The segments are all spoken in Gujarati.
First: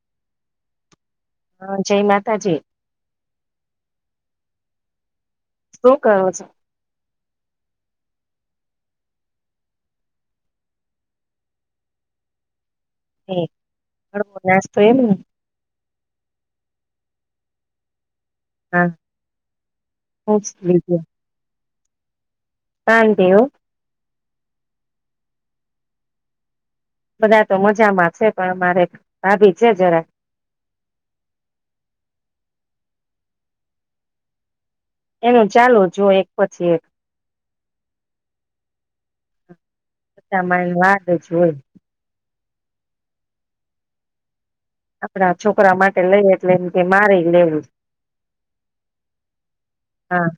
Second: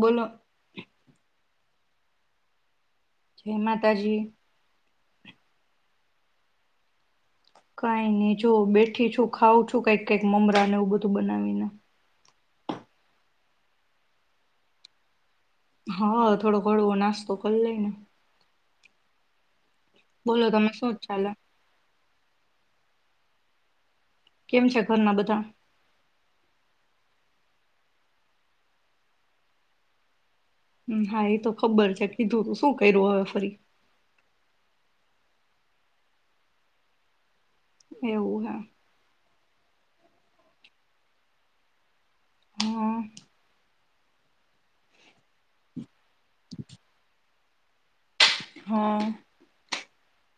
બોલો? હા, જય માતાજી. જય માતાજી. શું કરો છે? કઈ નઈ, જો બેઠી છું, ખાવં છું, કઈક કઈક મમરાને એવું બધું બનાવીને. [inaudible] નાસ્તો એમ ને? હા, થોડો હળવો નાસ્તો કરલઈને. હા હું જ બોલો તમે, શું લીધો ચાલે? શાંતિ હો. કેમ છે ઘરના બધા? બધા તો મજામાં છે. પણ મારે ભાભી છે જરાક. હા, એ તો ખબર છે. કીધું તું, શું કર્યું હવે ફરી? એનું ચાલુજ હોય એક પછી એક. એવું હા બધામાં એ વાત જ હોય. હા. આપણા છોકરા માટે લઈએ, એટલે એમ કે મારેય લેવું. હા હા,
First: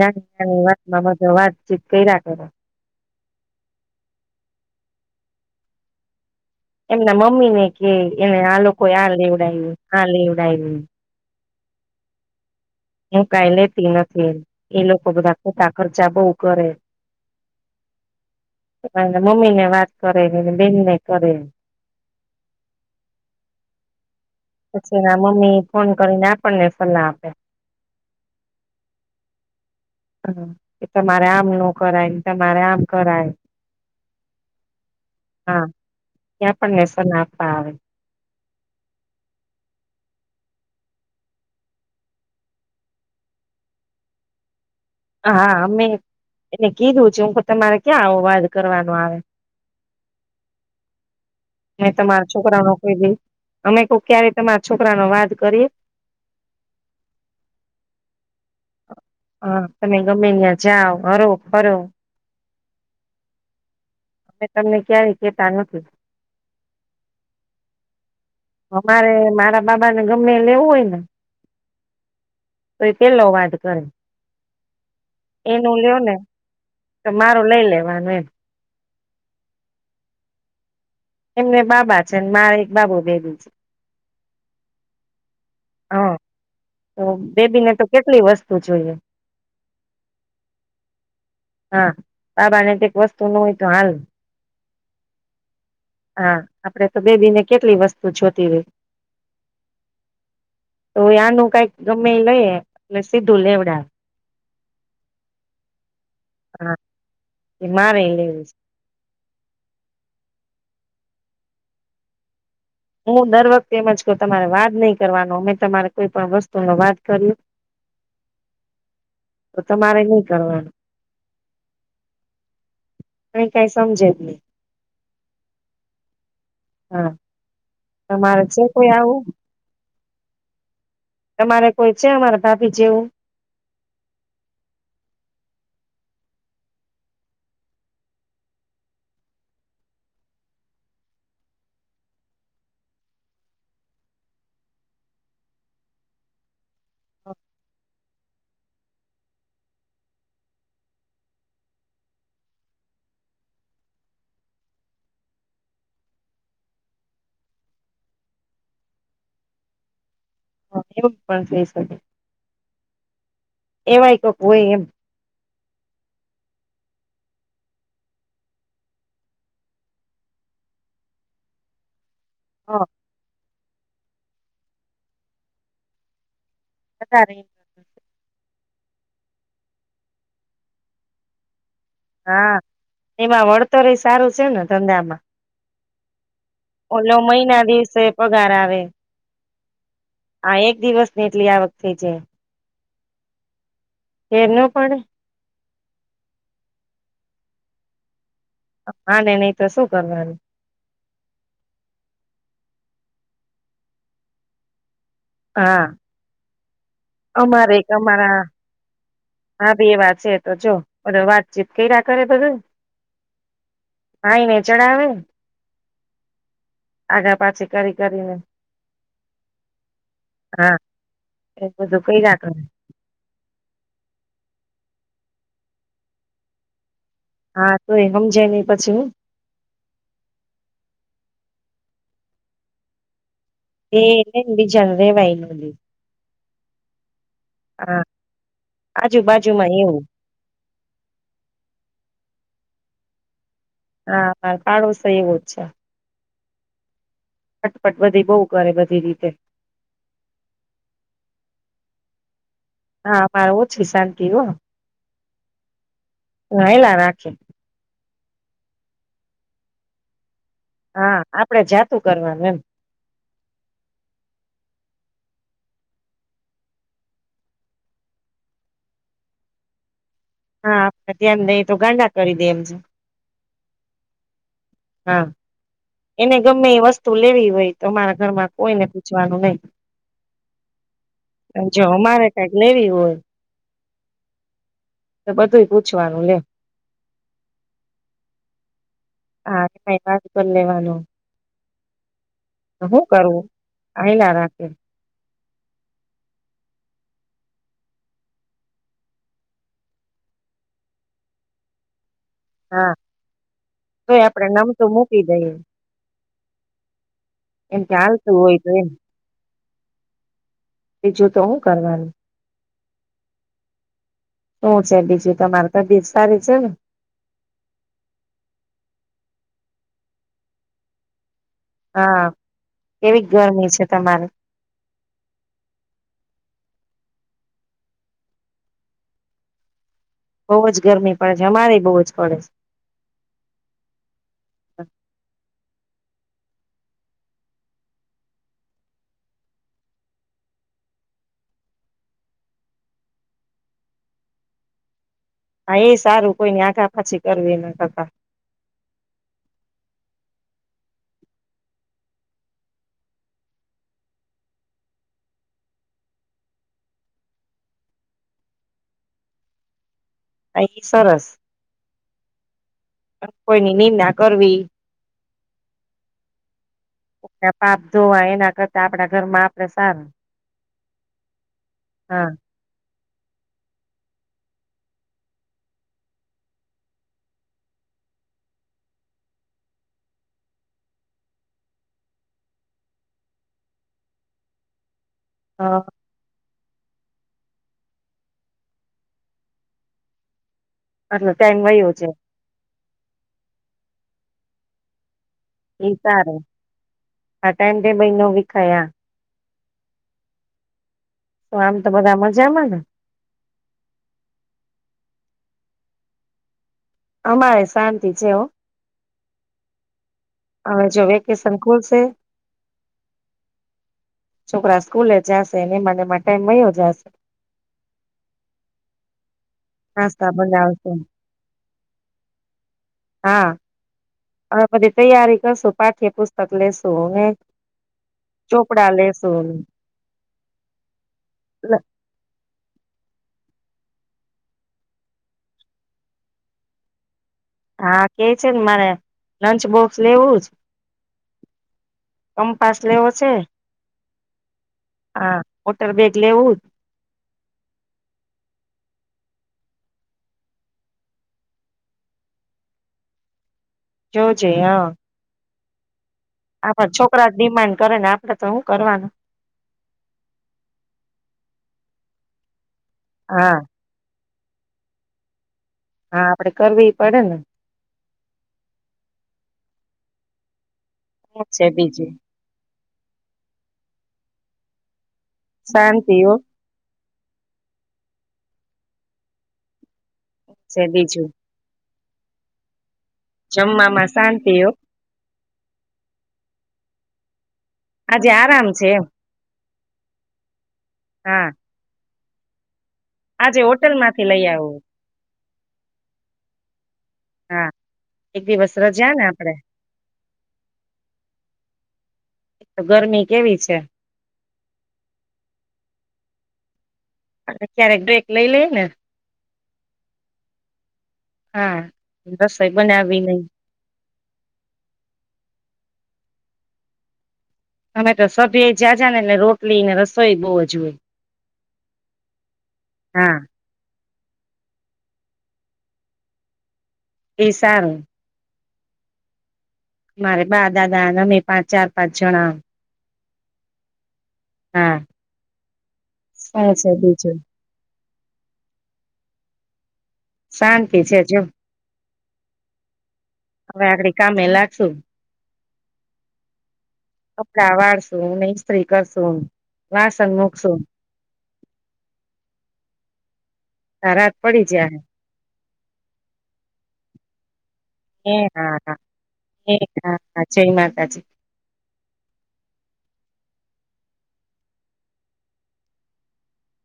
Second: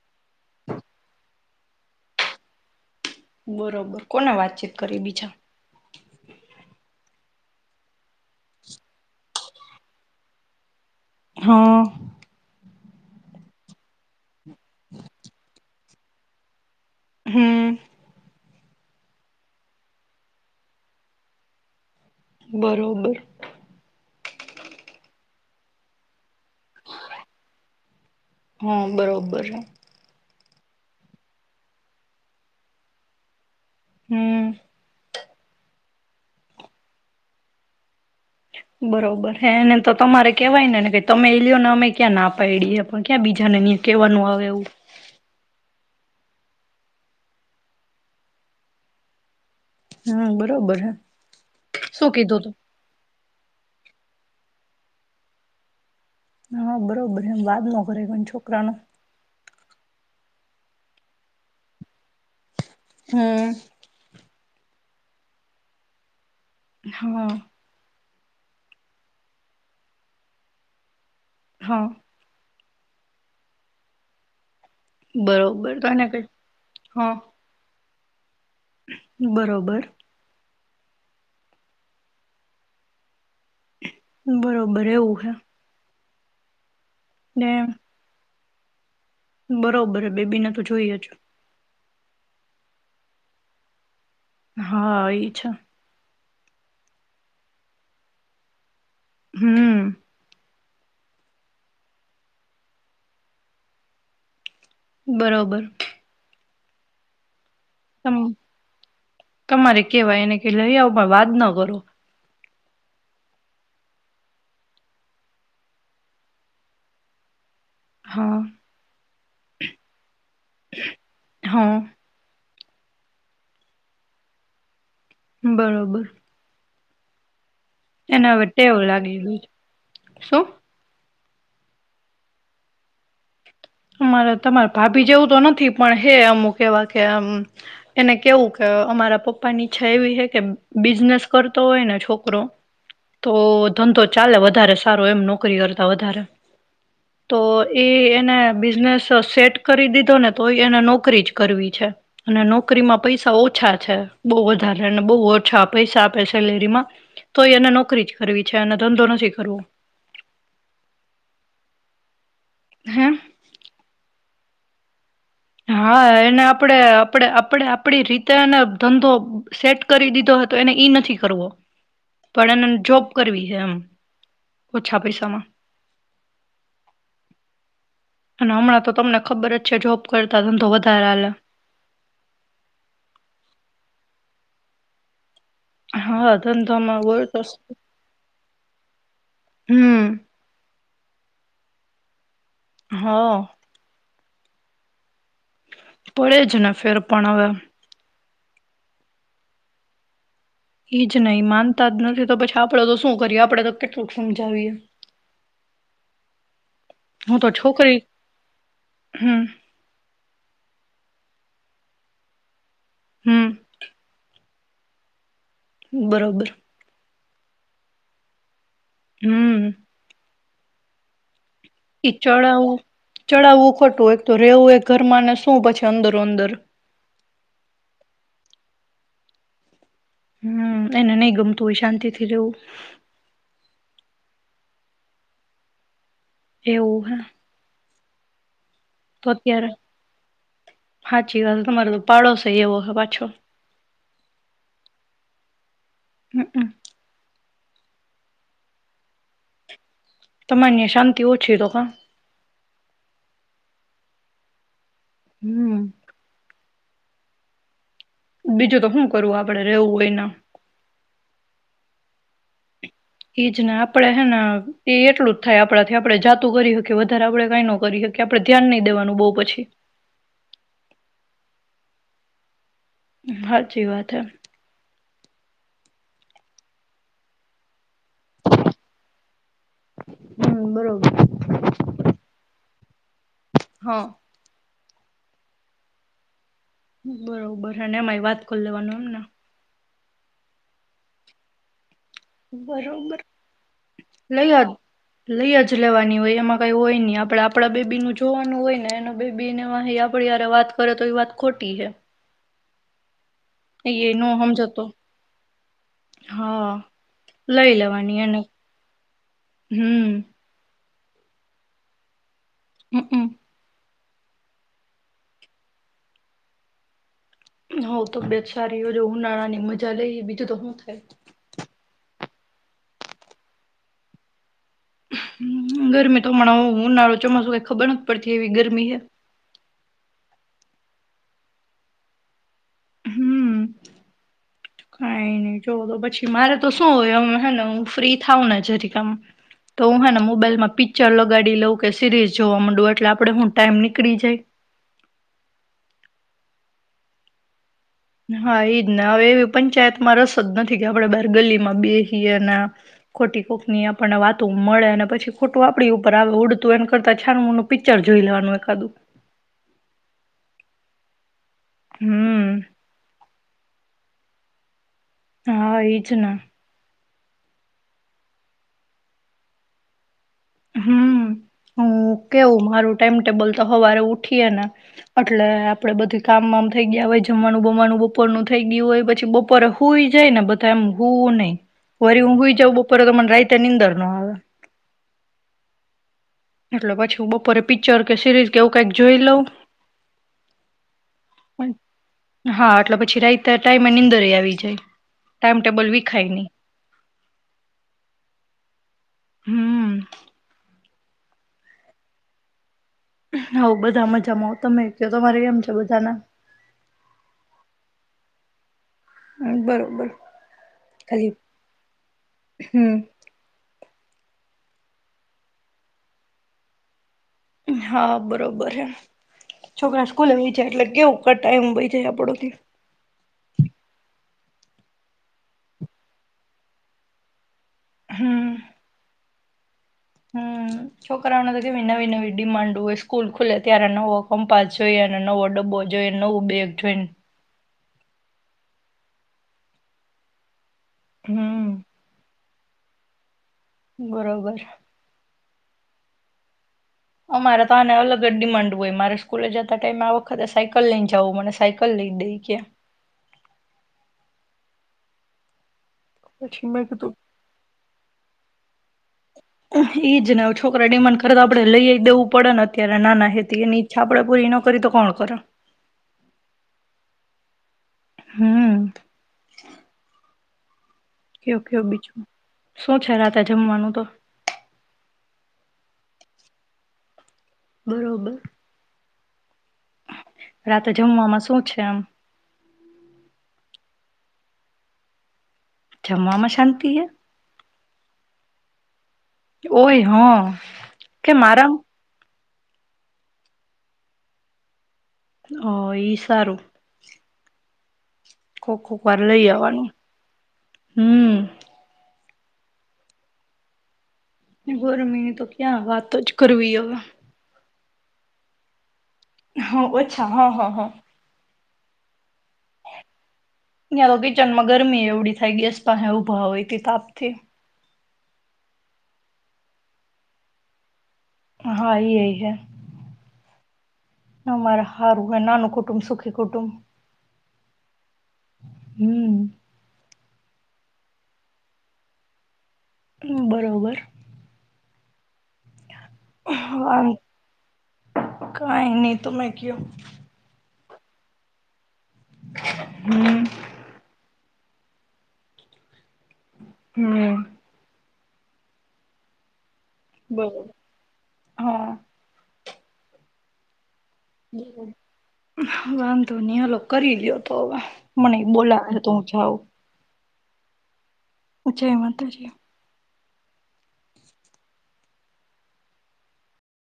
નાની, નાની વાતમાં બધી વાતચીત કરીયા કરે. બરોબર કોને વાતચીત કરે? બીજા, એમના મમ્મી ને કે. એને આ લોકો આ લેવ. હા, આ લેવડાઈવું હા હું કાંઈ લેતી નથી. એ લોકો બધા ખોટા ખર્ચા બવ કરે હ. મમ્મી ને વાત કરે, બેનને કરે બરોબર પછી એના મમ્મી ફોન કરીને આપ હા બરોબર. એ તમારે આમ ન કરાય, તમારે આમ કરાય હમ હા ત્યાં પણ નેસ ન આપવા આવે. બરોબર હેને તો તમારે કેવાય ને ને તમે એ લ્યો ને, અમે ક્યાં ના પાડી એમ પણ ક્યાં બીજાને કેવાનું આવે એવું હા અમે એને કીધું છે હું તમારે ક્યાં આવો વાદ કરવાનો આવે. હમ બરોબર હે મે શું તમારા કીધું તું છોકરા નો કરી દઈ અમે કો ક્યારે તમારા છોકરા નો વાદ કરીએે હા બરોબર એમ વાદ ન કરે! કોઈ છોકરા નો હા તમે ગમે ન્યા જાવ હરો ફરો હમ અમે તમને ક્યારે કહેતા નથી. હુ અમારે મારા બાબાને ગમે ઇ લેવું હોય ને હા તોઈ પેલો વાદ કરે બરોબર એનું તો લેવ એને ને કઈ તો, હા મારું લઈ લેવાનું હમ બરોબર. એમને બાબા છે ને, મારે એક બાબો બેબી છે બરોબર એવું હે. અ. તો બેબી ને તો કેટલી વસ્ તો જોઈએ બરોબર બેબી ના તો જોઈએ જ. હા બાબાને કઇંક વસ્તુ ન હોય તો હાલે. હા ઇ છે હા આપડે તો બેબીને કેટલી વસ્તુ જોતી હોય હુ તો આનું કઈક ગમે લઈએ એટલે સીધું લેવડાવે બરોબર. હા. એ મારે તમ લેવું તમારે કેવાય એને કય લયાવ પણ વાદ ન કરું. હું દર વખતે એમજ કવ તમારે વાદ નહી કરવાનો, અમે તમારે કોઈ પણ વસ્તુ ન વાદ કર્યો. હા તો તમારે ન કરવાનું હા એ કઈ સમજે જે નહિ. બરોબર. હા. એને તમારે હવે જે ટેવ કોઈ લાગી આવું. ગઈ છે. શું. તમારે કોઈ છે અમારા ભાભી જેવું. અમારે તમારે ભાભી જેવું તો નથી પણ હે અમુક કેવા કેમ એને કેવું કે અમારા પપ્પા ની ઈચ્છા એવી હે કે બિઝનેસ કરતો હોય ને છોકરો તો ધંધો ચાલે વધારે સારો એમ નોકરી કરતા વધારે તો એ એને બિઝનેસ સેટ કરી દીધો ને તોય એને નોકરી જ કરવી છે અને નોકરીમાં પૈસા ઓછા છે બહુ વધારે બહુ ઓછા પૈસા આપે સેલેરીમાં તોય એને નોકરી જ કરવી છે અને ધંધો નથી કરવું. એવું પણ થઈ શકે હે એવાય કોક હોઈ એમ હા એને આપણેે આપણે આપણે આપડી રીતે એને ધંધો સેટ કરી દીધો હતો એને ઈ નથી કરવો. પડેને હ જોબ કરવી છે એમ. ઓછા પૈસામાં. વધારે અને હમણાં તો તમને ખબર જ છે જોબ કરતા ધંધો વધારે હાલે હા એમાં વળતર સારું છે ને ધંધામાં. હા. ધંધામાં બહુ ઓલો મહિના સસ્તું દિવસે પગાર આવે હમ આ એક. દિવસ ની એટલી આવ વકત થઈ છે. હા. એનું પણ. પડે જ ને ફેર પણ હવે. હા ને નહી તો શું કરવાનું. એજ નહીિ માનતા જ નથી તો પછી આપડે તો શું કરીએ આપડે તો કેટલુંક હમજાવીએ. હા. હું તો અમારે એક છોકરી અમારા. હમ હા ભી એ વાત છે તો જો બધા વાત. ચીપકાઈ રાકારે બગ [unintelligible] હમ. આઇ ને ચડાવે બરોબર. આઘા પાછી કરી કરીને. હમ. હા. બધું એ કર્યા કરે ચડાવું ચડાવું ખોટું હોય તો રેવું એ ઘરમાં ને શું પછી અંદરો અંદર. હા તો એ હમજે નહીં પછી હું. હમ એને નહી ગમતું હોય શાંતિથી રહેવું. એ [unintelligible] એવુ હ. હા. તો અત્યારે, આજુબાજુમાં એવું હાચી વાત તમારો તો પાડોશ એવો. હવા છો. હા, પાડોસ એવો જ છે. હમ હમ. ફટપટ બધી બહુ કરે બધી રીતે. તમને શાંતિ ઓછી તો ક. હા અમારે ઓછી શાંતિ હો. હમ્મ હાયલા રાખ બીજું તો હું કરવું આપડે રેવું હોયના. હા, આપડે જાતું કરવાનું એમ. એજ ને, આપડે હેને એ એટલું જ થાય આપણાથી આપણે જાતું કરી હકીએ, વધારે આપણેે કઈ ન કરી હકીએ, આપડે ધ્યાન નઈ દેવાનું બવ પછી. હા, આપડ ધ્યાન દઈ તો ગાંડા કરી દે એમ છે. હાચી વાત હ. હા, એને ગમે એ વસ્તુ લેવી હોય. તમારા ઘરમાં કોઈને પૂછવાનું નહી, હમ બરોબર પણ જો અમારે કઈક લેવી હોય. હા. તો બધુંય પૂછવાનું લે. બરોબર અને એમાંય વાત કર લેવાનું. એમને હા. એ ય વાત કરી લેવાનો. તો હું બરોબર. કરવું, હાઈલા રાખે. લઈય જ લેવાની હોય, એમાં કઈ હોય નહી આપડે આપડા બેબી નું જોવાનું હોય, ને એના બેબીને વાહે એ આપડી હારે વાત કરે તો એ વાત ખોટી છે. હા. ઈ એય ન તોય આપડે સમજોતો, નમતું મૂકી દઈએ હા લઈ એમ કે લેવાની હાલતું એને, હોય તો એમ હમ્મ. બીજું તો હું કરવાનું. હ હમ્મ. હું છે બીજું તમારે તબિયત સારી છે ને. હવ તબીયત સારી એજ ઉનાળા ની મજા લઈએ બીજું તો હું થાય. હા, એવી ગરમી છે તમારે. ગરમી તો હમણાં ઉનાળો, ચોમાસું, કઈ ખબર નથ પડતી એવી ગરમી હે. બહુ જ ગરમી પડે છે, અમારે બહુ જ પડે છે. ખાય ને જોવો તો પછી. મારે તો શું હોય હમણાં હેને હું ફ્રી થાઉ ને જરી કામ તો હું હેને મોબાઈલમાં પિક્ચર લગાડી લઉં કે સિરીઝ જોવા મંડુ એટલે આપડે હું ટાઈમ નીકળી જાય. હા, એ સારું કોઈ ની આગા પાછી કરવી નઈ. હા, એજ ન હવે એ પંચાયતમાં રસ નથી કે આપણે બાર ગલીમાં બેસીએ ને અને ખોટી કોકની આપણને વાતો મળે અને પછી ખોટું આપણી ઉપર આવે ઉડતું એન કરતા છાન મોનું પિક્ચર જોઈ લેવાનું એકાદું હા સરસ. હમ. કોઈની નિંદા કરવી. હા, એજ ન. કોક ના પાપ ધોવા એના કરતા આપણા ઘર માં આપડે સારું. હમ, હું હા કેવું મારું. ટાઈમ ટેબલ તો સવારે ઉઠીએ ને એટલે આપણે બઘી કામ વામ થઈ ગયા હોય. જમવાનું બમવાનું બપોરનું થઈ ગયું હોય. પછી બપોરે હુઈ જાય ને બધા એમ હુ હુઈ નહી વરી હું ઊંઘી જાવ બપોરે તો મને રાઈતે નીંદર નો આવે હા. એટલે પછી હું બપોરે પિક્ચર કે સિરીઝ કે એવું કઈક જોઈ લઉં. અટલ ટાઈમ વયો જાઈ હા એટલે પછી રાયત ના ટાઈમે નીંદર એ આવી જાય. ટાઈમ ટેબલ એ વિખાય સારું નહી આ ટાઈમ બે મહીનો બી ખાયા. હમ. તો આમ તો બધા મજામાં ને. હવ બધા મજામાં. તમે ક તમારે એમ છે બધાના. અમારે શાંતિ છે હો હ બરોબર. હવે જો ખાલી વેકેશન ખુલશે. હમ છોકરા સ્કૂલે જાશેને એમાંને માંટે મળયો જશે. હા બરોબર હ છોકરા સ્કૂલ નાસ્તા ની જાય એટલે બનાવશું કેવું ક ટાઈમ બઈ જાય આપડો. હા હવે બધી તૈયારી કરશુ પાઠ્યપુસ્તક લેેશુ ને. હમ ચોપડા લે શુ હમ! છોકરાઓના દ કેવી નાવી નાવીડીમાંડ હોય કુલ ખુલે ત્યારે નવો કમ્પાસ જોઈએ, અને નવો ડબ્બો જોઈ નવું બેગ જોઈને. હા કે છે ને મારે લંચ બોક્સ લેવું જ. હમ. કમપાસ લેવો છે. બરોબર. હા વોટર બેેગ લેવું. અમારે તો આને અલગ જ ડિમાન્ડ હોય મારે સ્કૂલે જતા ટાઈમે આ વખતે સાયકલ લઈ જવું મને સાયકલ લઈ દઈ કે. જયોજે હ પછી મેં કીધું ડિમાન્ડ કરે ને આપડે તો શું કરવાનું ઈજ ને હવે છોકરા ડીમાન કરે તો આપડે લઈ જ દેવું પડ નથ. અત્યારે નાના હે તો હા એની ઈછા [unintelligible] પૂરી ન કરી તો કોણ કર. હા આપડે કરવી પડે ને. હમ. શું કેવ છે કેવ બીજું બીચમાં સોચ રાહતા જમવાનું તો શાંતિઓ. બરોબર. છે રાતે બીજું જમવામાં શું છે એમ. જમવામાં શાંતિ હો અચ્છા મામાં શાંતિ હૈ. આજે આરામ છે. ઓય હ. કે હા મારા આજે હોટેલ માંથી લઈ આવું. અ, ઈ સારું. હા. એક દિવસ કોક કોક રજા વાર ને લઈ આપડે આવવાનું. હમ્મ. તો ગરમી કેવી છે. ગરમીની તો ક્યાં વાત જ કરવીઓ તો ક્યારેક બ્રેક લઈ લઈ ને. હા ઓછા હા હા હા. હા રસોઈ બનાવી નઈ. [unintelligible] કિચનમાં ગરમી એવડી થઈ ગેસ પાહે ઊભા હોય કે તાપથી. અમે તો સભ્ય જાજાને ને એલે રોટલી ને રસોઈ બો જુવે. હા [unintelligible] અમારા હારું હ નાનું કુટુંબ સુખી કુટુંબ. એ સારું. હમ્મ. મારે બા દાદા અને અમે પાંચ ચાર પાંચ જણા. બરોબર. હા. [unintelligible] આમ બીજો. કઈ ની તમે કયો? શાંતિ છે, જો. [inaudible] હવે આગડી કામે લાગે. [inaudible] [inaudible] કપડા [unintelligible] સો નહી સ્ત્રીકર સોન [unintelligible] વાસણ મુકશુ. બરોબર હા ત રાત પડી જાય. [unintelligible] વાંધો નહી હાલ કરી લ્યો તો હવે હે મને હા બોલાવે હા તો હું જાઉ. એ હા હા જય માતાજી. જય માતાજી.